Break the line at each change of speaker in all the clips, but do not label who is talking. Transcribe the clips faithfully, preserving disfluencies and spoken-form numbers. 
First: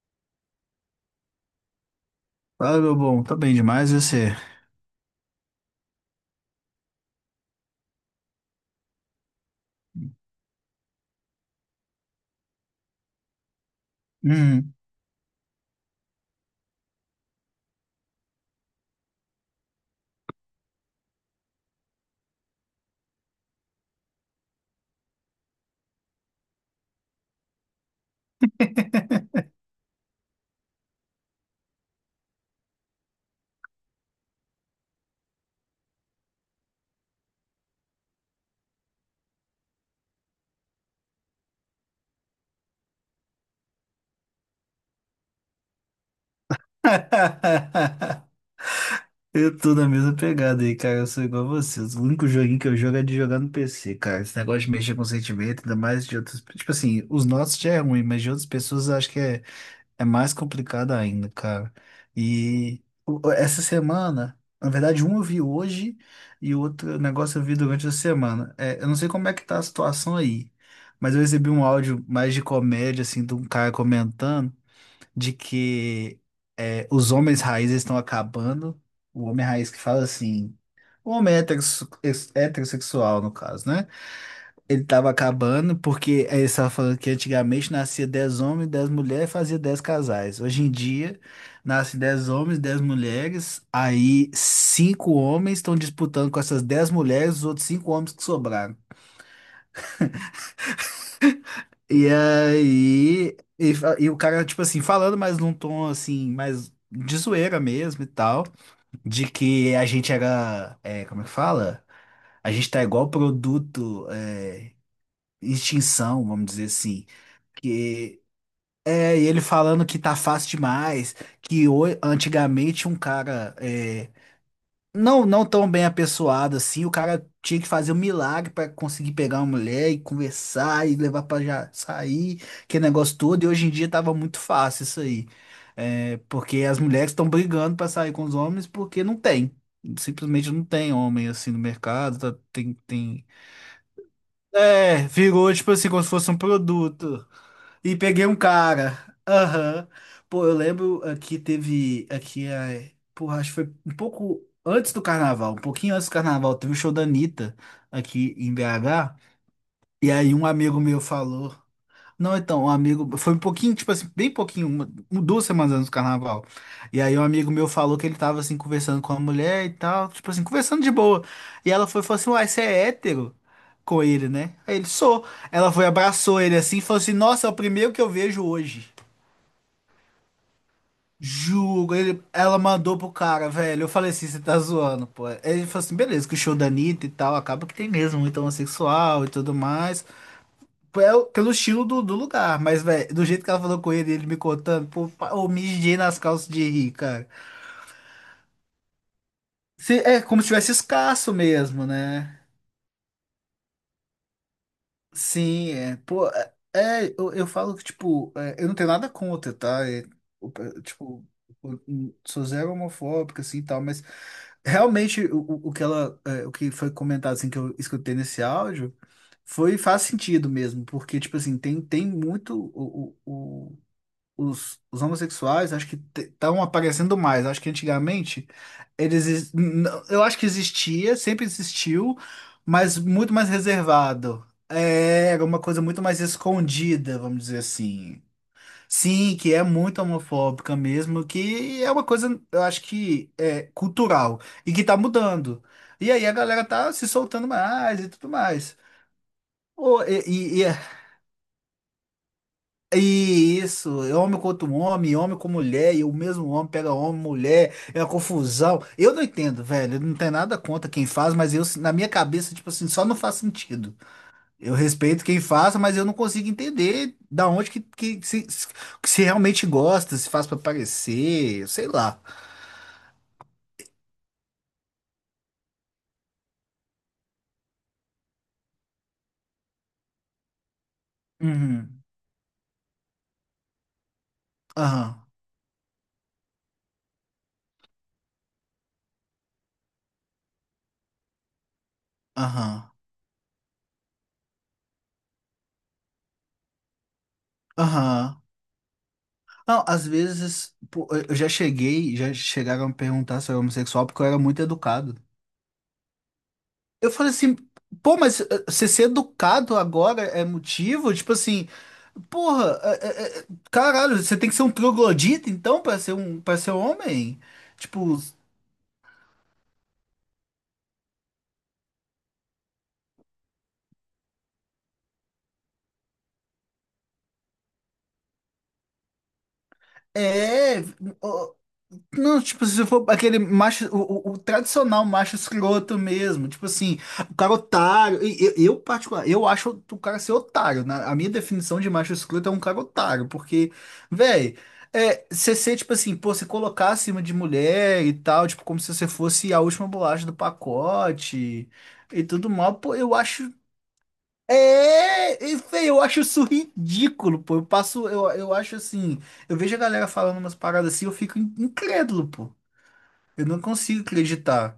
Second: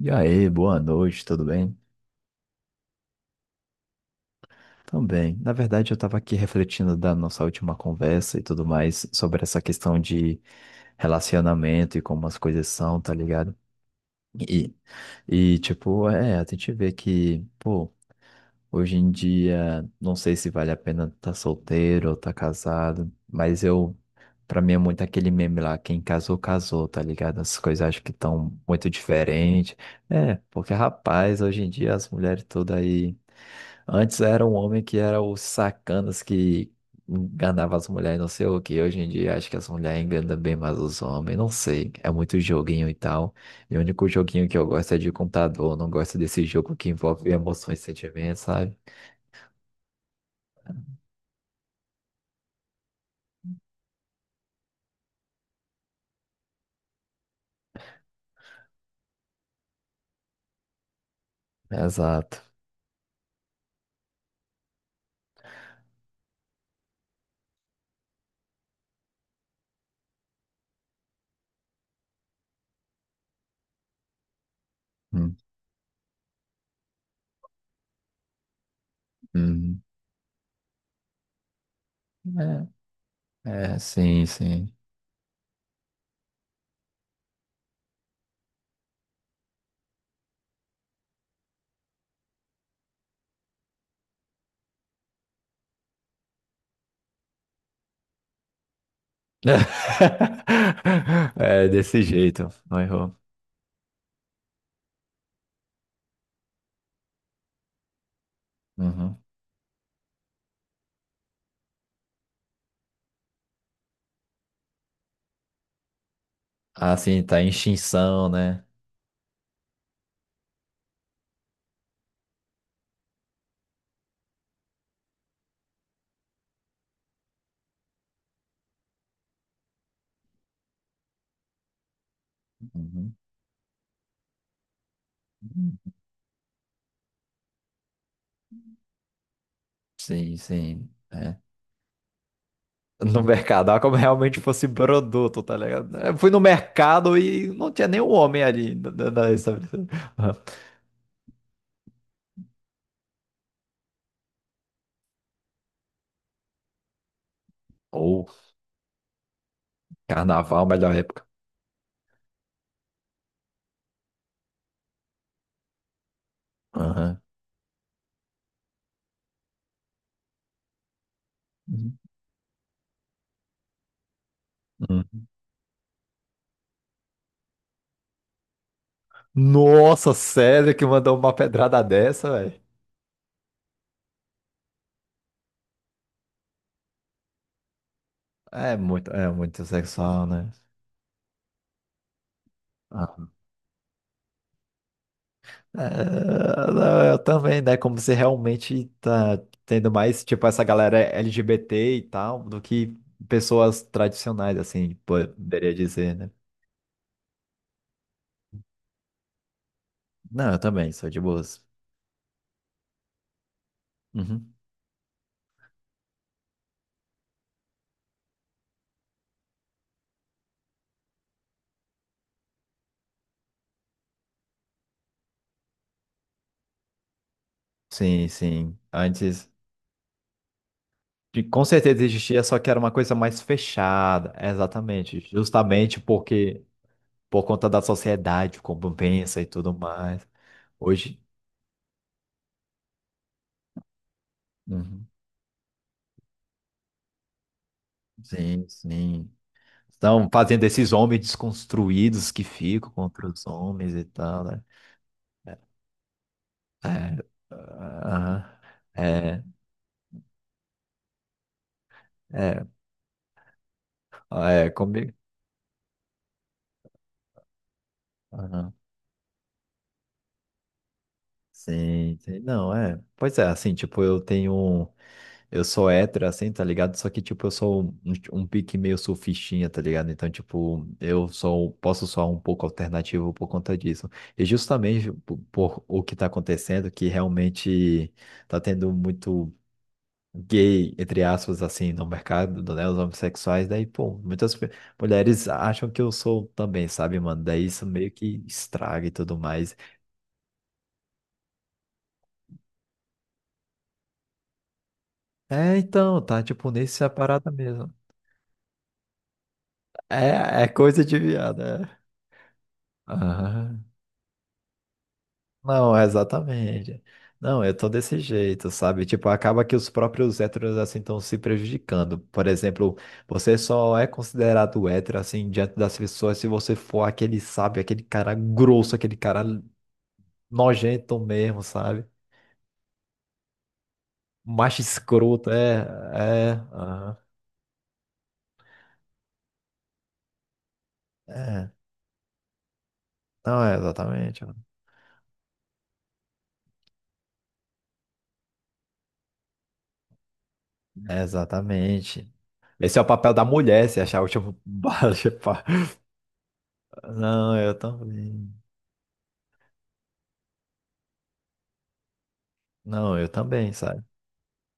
E aí, boa noite, tudo bem?
Fala, meu bom, tá bem demais e você?
Também. Na verdade, eu estava aqui refletindo da nossa última conversa e tudo mais sobre essa questão de relacionamento e como as coisas são, tá ligado?
Hum.
E, e tipo, é, a gente vê que, pô, hoje em dia, não sei se vale a pena estar solteiro ou tá casado, mas eu, pra mim é muito aquele meme lá, quem casou, casou, tá ligado? As coisas acho que estão muito diferentes. É, porque rapaz, hoje em dia as mulheres todas aí. Antes era um homem que era o sacanas que enganava as mulheres, não sei o que. Hoje em dia acho que as mulheres enganam bem mais os homens, não sei. É muito joguinho e tal. E o único joguinho que eu gosto é de computador, não gosto desse jogo que envolve emoções e sentimentos, sabe?
Eu tô na mesma pegada aí, cara. Eu sou igual a você. O único joguinho que eu jogo é de jogar no P C, cara. Esse negócio de mexer com sentimento, ainda mais de outras. Tipo assim, os nossos já é ruim, mas de outras pessoas eu acho que é, é mais complicado ainda, cara.
Exato.
E o- essa semana, na verdade, um eu vi hoje e o outro negócio eu vi durante a semana. É, eu não sei como é que tá a situação aí, mas eu recebi um áudio mais de comédia, assim, de um cara comentando, de
Hum,
que é, os homens raízes estão acabando. O homem raiz que
hum.
fala assim, o homem heterosse- ex- heterossexual, no
É,
caso,
é,
né?
sim, sim.
Ele estava acabando porque ele estava falando que antigamente nascia dez homens, dez mulheres, fazia dez casais. Hoje em dia, nasce dez homens, dez mulheres, aí cinco homens estão disputando com essas dez mulheres, os outros cinco homens que sobraram.
É desse
E
jeito, não errou.
aí, e, fa- e o cara, tipo assim, falando mais num tom assim, mais de zoeira mesmo e tal,
Uhum.
de que a gente era, é, como é que fala? A gente tá igual produto, é, em extinção, vamos dizer
Ah,
assim.
sim, tá em
Que
extinção, né?
é e ele falando que tá fácil demais, que ho- antigamente um cara é, não, não tão bem apessoado assim. O cara tinha que fazer um milagre pra conseguir pegar uma mulher e conversar e levar pra já sair, que
Uhum.
negócio todo. E hoje em dia tava muito fácil isso aí. É, porque as mulheres estão brigando pra sair com os homens porque não tem.
Sim,
Simplesmente não
sim.
tem homem
É.
assim no mercado. Tá- tem,
No
tem...
mercado, era como realmente fosse
É,
produto,
virou
tá
tipo assim,
ligado?
como se
Eu fui
fosse um
no mercado
produto.
e não tinha
E
nenhum
peguei um
homem ali na,
cara.
na, na estabelecimento.
Aham.
Aham.
Pô, eu lembro aqui teve. Aqui é. Porra, acho que foi um pouco antes do carnaval, um pouquinho antes do carnaval, teve o show da Anitta
Ou
aqui em B H. E aí um
carnaval,
amigo
melhor
meu
época.
falou. Não, então, um amigo. Foi um pouquinho, tipo assim, bem pouquinho, uma- um, duas semanas antes do carnaval. E aí,
Aham.
um amigo meu falou que ele tava, assim, conversando com a mulher e tal, tipo assim, conversando de boa. E ela
Uhum.
foi e falou assim: Uai, você é hétero? Com ele, né? Aí ele sou.
Uhum.
Ela foi, abraçou ele assim e falou assim: Nossa, é o primeiro que eu vejo hoje.
Nossa, sério que mandou uma pedrada
Juro. Ele-
dessa,
ela
velho?
mandou pro cara, velho. Eu falei assim: Você tá zoando, pô. Aí ele falou assim: Beleza, que o show da Anitta e tal, acaba que tem mesmo muito
É muito,
homossexual e
é
tudo
muito
mais.
sexual, né?
Pelo, pelo estilo do, do lugar, mas, velho, do
Ah.
jeito que ela falou com ele, ele me contando, pô, pa- eu mijei nas calças de
É,
rir,
não, eu
cara.
também, né? Como se realmente tá tendo
Se- é
mais,
como
tipo,
se
essa
tivesse
galera
escasso mesmo,
L G B T e
né?
tal, do que pessoas tradicionais, assim,
Sim,
poderia
é,
dizer,
pô,
né?
é, é, eu, eu falo que, tipo, é, eu não tenho nada contra, tá? É,
Não,
o-
eu
é,
também, sou de
tipo,
boas.
eu sou zero homofóbica, assim, e tal, mas
Uhum.
realmente o, o o que ela, é, o que foi comentado, assim, que eu escutei nesse áudio, foi, faz sentido mesmo, porque, tipo assim, tem, tem muito os, os homossexuais acho que estavam aparecendo mais. Acho que
Sim,
antigamente
sim.
eles
Antes,
ex- n- eu acho que existia,
de-
sempre
com certeza
existiu,
existia, só que era uma
mas
coisa
muito
mais
mais
fechada.
reservado.
Exatamente.
É, era uma coisa
Justamente
muito mais
porque,
escondida, vamos
por
dizer
conta da
assim.
sociedade, como
Sim,
pensa e
que é
tudo
muito
mais.
homofóbica
Hoje.
mesmo, que é uma coisa, eu acho que é cultural e que tá
Uhum.
mudando. E aí a galera tá se soltando mais e tudo
Sim,
mais.
sim.
Ô, e,
Estão
e- e
fazendo
é
esses homens desconstruídos que ficam contra os
E
homens
isso,
e
é homem
tal, né?
contra um homem, homem com
É.
mulher, e o mesmo homem pega homem,
É,
mulher, é uma
aham.
confusão. Eu não
É,
entendo, velho, eu não tenho nada contra quem faz, mas eu, na minha cabeça,
é,
tipo assim, só não faz sentido.
ah, é,
Eu
comigo.
respeito quem faz, mas eu não consigo entender da onde que, que se,
Aham.
se realmente gosta, se faz pra parecer, sei
Sim,
lá.
sim. Não, é. Pois é, assim, tipo, eu tenho um. Eu sou hétero, assim, tá ligado? Só que, tipo, eu sou um, um pique meio surfistinha, tá ligado? Então, tipo, eu sou,
Uhum.
posso soar um pouco alternativo por conta disso. E justamente
Aham,
por, por o que tá acontecendo, que realmente tá tendo muito gay, entre aspas, assim, no mercado,
aham,
né? Os homossexuais, daí, pô, muitas pe- mulheres acham que eu sou também, sabe, mano? Daí isso meio
aham.
que estraga e tudo mais.
Não, às vezes, pô, eu já cheguei, já chegaram a me perguntar se eu era homossexual porque eu era muito educado.
É, então, tá, tipo, nessa
Eu falei
parada
assim,
mesmo.
pô, mas eh, você ser educado agora é
É, é coisa
motivo?
de
Tipo
viado,
assim,
é.
porra, eh, eh, eh,
Aham.
caralho, você tem que ser um troglodita então
Não,
pra ser um para ser
exatamente.
homem?
Não, eu tô desse
Tipo,
jeito, sabe? Tipo, acaba que os próprios héteros assim estão se prejudicando. Por exemplo, você só é considerado hétero assim diante das pessoas se você for aquele, sabe, aquele cara grosso, aquele cara
é,
nojento mesmo, sabe?
Não, tipo, se for aquele macho, o, o- o
Macho
tradicional macho
escroto, é,
escroto mesmo,
é,
tipo assim,
aham,
o cara otário, e- eu, eu particular, eu acho o cara ser otário, né? A minha
é.
definição de macho escroto é um cara otário,
Não,
porque,
é exatamente,
velho, é, você ser, tipo assim, pô, você colocar acima de mulher e tal, tipo, como se você fosse a última bolacha do
é
pacote e
exatamente.
tudo mal, pô,
Esse é o
eu
papel da
acho,
mulher, se achar o último baixo,
é, e,
pá.
véi, eu acho isso ridículo,
Não,
pô, eu
eu
passo, eu,
também.
eu acho assim, eu vejo a galera falando umas paradas assim, eu fico in- incrédulo, pô.
Não, eu
Eu não
também, sabe?
consigo acreditar.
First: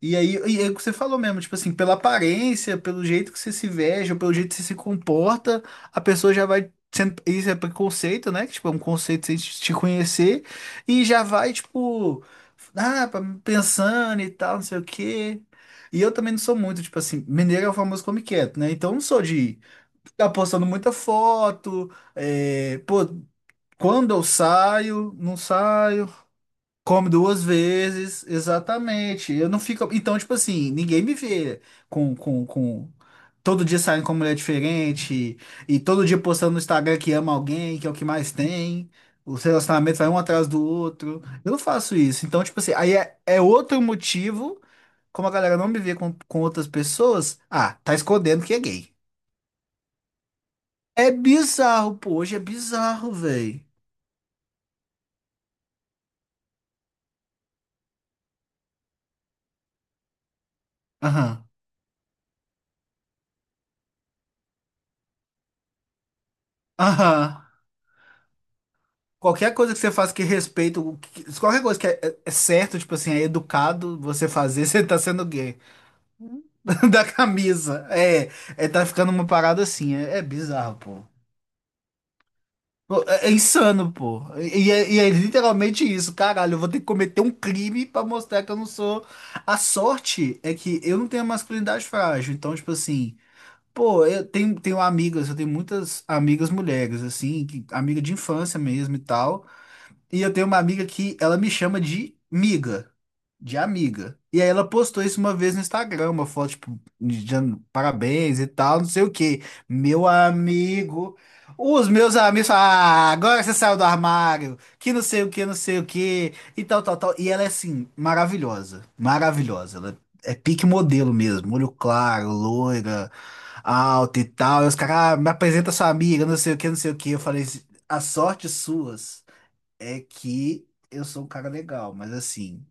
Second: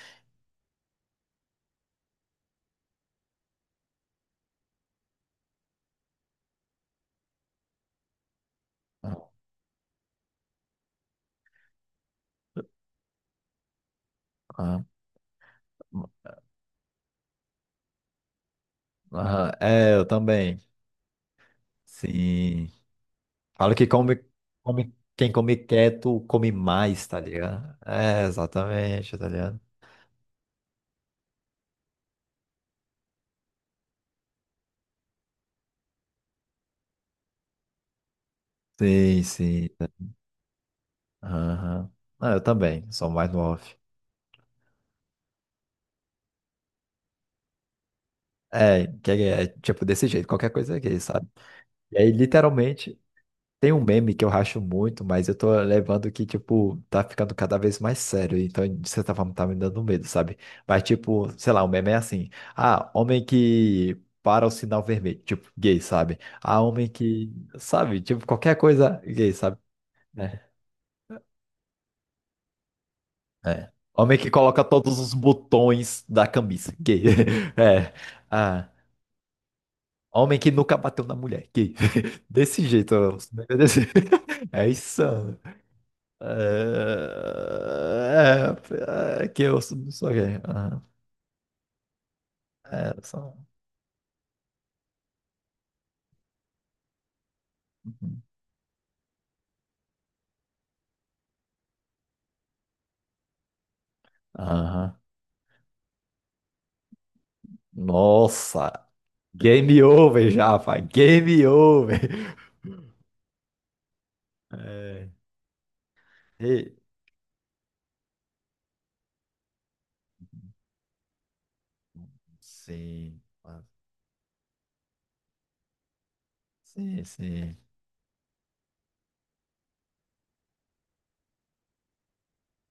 E aí, e é o que você falou mesmo, tipo assim, pela aparência, pelo jeito que você se veste, ou pelo jeito que você se comporta, a pessoa já vai sendo. Isso é preconceito, né? Que, tipo, é um
Ah,
conceito sem te te conhecer, e já vai, tipo, ah, pra- pensando e tal, não sei
ah.
o quê. E eu também não sou muito, tipo assim, mineiro é o famoso come quieto, né? Então eu não sou
Aham,
de
é, eu
ficar
também.
postando muita foto,
Sim.
é, pô,
Falo que
quando
come,
eu
come,
saio,
quem
não
come
saio.
quieto come mais,
Come
tá
duas
ligado?
vezes,
É, exatamente, tá
exatamente. Eu não
ligado?
fico. Então, tipo assim, ninguém me vê com, com, com... todo dia saindo com uma mulher diferente e todo dia postando no Instagram que ama alguém, que é o que mais tem.
Sim,
Os
sim.
relacionamentos vai um atrás do outro. Eu não
Aham.
faço isso.
Ah, eu
Então, tipo assim,
também,
aí
sou
é,
mais no
é
off.
outro motivo, como a galera não me vê com, com outras pessoas, ah, tá escondendo que é
É,
gay.
que é, é tipo desse jeito, qualquer coisa aqui,
É
sabe?
bizarro,
E aí,
pô, hoje é
literalmente,
bizarro, velho.
tem um meme que eu racho muito, mas eu tô levando que, tipo, tá ficando cada vez mais sério. Então, de certa forma, tá me dando medo, sabe? Mas, tipo,
Aham.
sei lá, o meme é assim. Ah, homem que para o sinal vermelho. Tipo, gay, sabe? Ah, homem que,
Aham.
sabe? Tipo, qualquer coisa gay,
Qualquer
sabe?
coisa que você faça que
É.
respeita, o que- qualquer coisa que é, é é certo, tipo assim, é
É.
educado
Homem
você
que coloca
fazer, você
todos
tá
os
sendo gay.
botões da camisa. Gay.
Da camisa.
É.
É,
Ah,
é, tá ficando uma parada assim. É, é
homem que nunca
bizarro, pô.
bateu na mulher. Gay. Desse jeito.
Pô, é,
Os
é
memes é desse...
insano, pô.
É
E é, e
isso.
é literalmente isso. Caralho, eu vou ter que cometer um crime pra mostrar que
É,
eu não sou.
é, é que
A
eu sou sou gay.
sorte é que
Aham.
eu não tenho a masculinidade frágil. Então, tipo
É,
assim.
só-
Pô, eu tenho, tenho amigas, eu tenho muitas amigas mulheres, assim, que-
um,
amiga de
uhum.
infância mesmo e tal. E eu tenho uma amiga que ela me chama de miga, de amiga. E aí ela
Aham.
postou isso uma vez no Instagram, uma foto, tipo, dizendo parabéns e
Nossa,
tal, não sei o quê.
game
Meu
over já, pai.
amigo.
Game
Os
over.
meus amigos falam, ah, agora você saiu do armário, que não
É,
sei o que, não sei o que, e
e-
tal, tal, tal. E ela é assim, maravilhosa, maravilhosa. Ela é pique modelo mesmo, olho claro, loira,
sim,
alta e tal. E os caras, ah, me apresenta sua amiga, não sei o que, não sei o
sim,
que. Eu falei,
sim.
assim, a sorte suas é que eu sou um cara legal, mas assim,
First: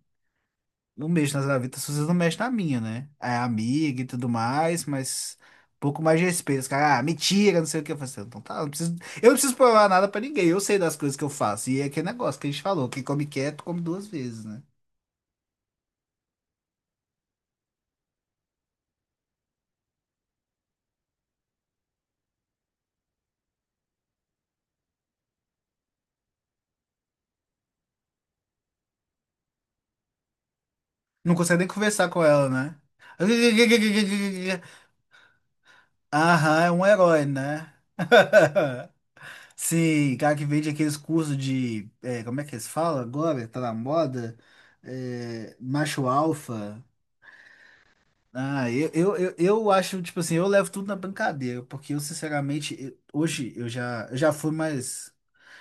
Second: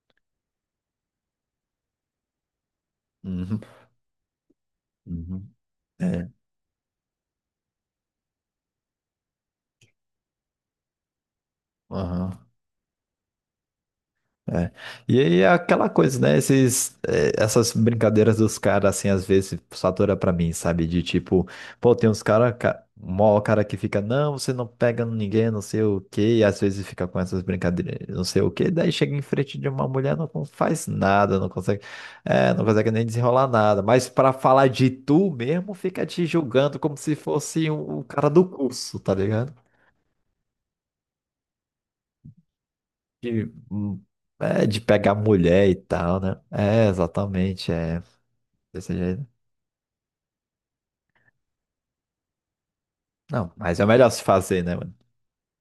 não mexo nas gavetas, vocês não mexem na minha, né? É
Uhum,
amiga e tudo mais, mas
uhum.
um pouco mais de
É,
respeito. Os caras, ah, mentira, não sei o que. Eu falei assim, "Ah, então tá, eu não preciso, eu não preciso provar nada pra ninguém, eu sei das coisas que eu faço. E é aquele
aham.
negócio que a gente falou, quem come quieto, come duas vezes, né?
É. E aí é aquela coisa, né? Esses, eh, essas brincadeiras dos caras, assim, às vezes satura pra mim, sabe? De tipo, pô, tem uns caras, ca... mó cara que fica, não, você não pega ninguém, não sei o quê, e às vezes fica com essas brincadeiras, não sei o quê, daí chega em frente de uma mulher, não con- faz
Não
nada, não
consegue nem
consegue,
conversar com ela,
é, não
né?
consegue nem desenrolar nada, mas pra falar de tu mesmo, fica te
Aham, é
julgando
um
como se
herói,
fosse
né?
um, um cara do curso, tá ligado?
Sim, cara que vende aqueles cursos de, é, como é que eles falam agora?
de,
Tá na
hum,
moda?
é, de pegar
É,
mulher e
macho
tal, né?
alfa.
É, exatamente, é
Ah, eu,
desse
eu,
jeito.
eu, eu acho, tipo assim, eu levo tudo na brincadeira, porque eu, sinceramente, eu-
Não,
hoje eu
mas é o
já,
melhor
eu
se
já fui
fazer, né, mano?
mais.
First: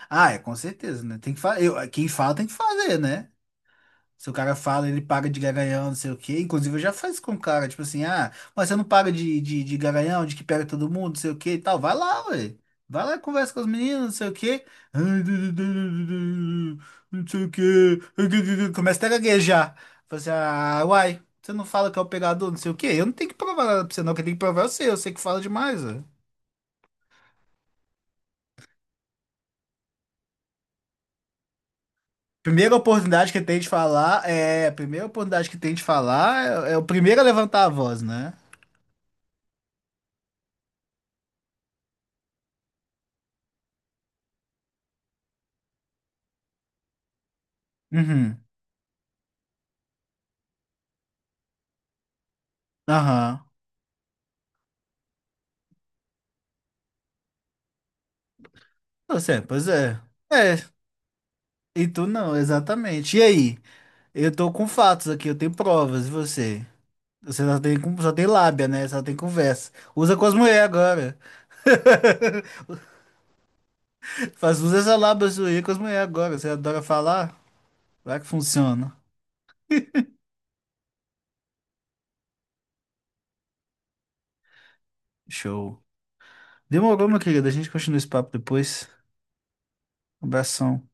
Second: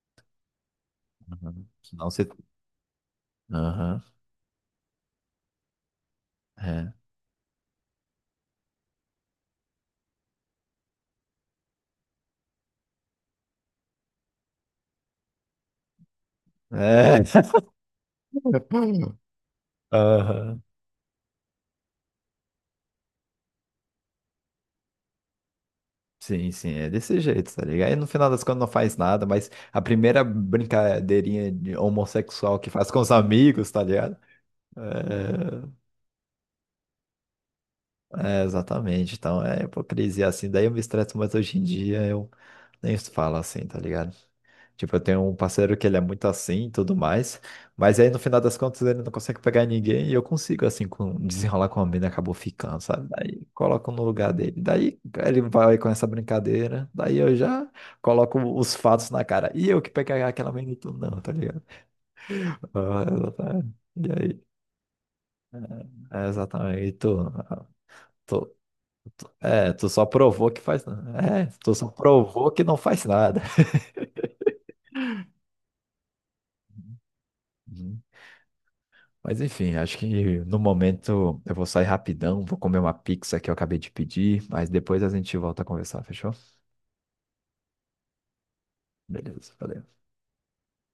Ah, é, com certeza, né? Tem que
Uhum.
fazer. Quem
Senão você.
fala tem que fazer, né?
Aham,
Se o cara fala, ele paga de garanhão, não sei o quê. Inclusive, eu
é.
já faço com o cara, tipo assim, ah, mas você não paga de, de, de garanhão, de que pega todo mundo, não sei o quê e tal. Vai lá, ué. Vai lá, e conversa com os meninos, não sei o quê. Não
É.
sei o quê. Começa até a gaguejar. Fala assim,
Aham.
ah, uai, você não fala que é o pegador, não sei o quê. Eu não tenho que provar nada pra você, não. Quem tem que provar é você. Eu sei que fala demais, ué.
Sim, sim, é desse jeito, tá ligado? Aí no final das contas não faz nada, mas a primeira brincadeirinha de homossexual que
Primeira
faz com os
oportunidade que tem de
amigos, tá ligado?
falar é. Primeira oportunidade que tem
É,
de falar é, é o primeiro a levantar a voz, né?
é, exatamente, então é hipocrisia assim. Daí eu me estresso, mas hoje em dia eu nem falo assim, tá ligado? Tipo, eu tenho um parceiro que ele é muito assim e tudo mais, mas aí no final
Uhum.
das contas ele não consegue pegar ninguém e eu consigo, assim, com, desenrolar com a mina, acabou ficando, sabe? Daí
Aham.
coloco no lugar dele. Daí ele vai com essa brincadeira, daí eu já coloco os fatos na
Você,
cara. E
pois
eu que
é.
peguei aquela
É,
mina e tu não, tá ligado?
e tu não,
Ah,
exatamente. E aí?
exatamente. E
Eu
aí?
tô com fatos aqui, eu tenho provas, e
É,
você?
exatamente. E tu,
Você só
ah,
tem, com- só tem
tu,
lábia, né? Só tem conversa.
é, tu só
Usa com as
provou que
mulheres
faz.
agora.
Né? É, tu só provou que não faz nada.
Faz, usa essa lábia sua aí com as mulheres agora. Você adora falar? Vai que funciona.
Mas enfim, acho que no momento eu vou sair rapidão, vou comer uma pizza que eu acabei de pedir, mas depois a gente volta a
Show.
conversar, fechou?
Demorou, meu querido. A gente continua esse papo depois.
Beleza, valeu.
Abração.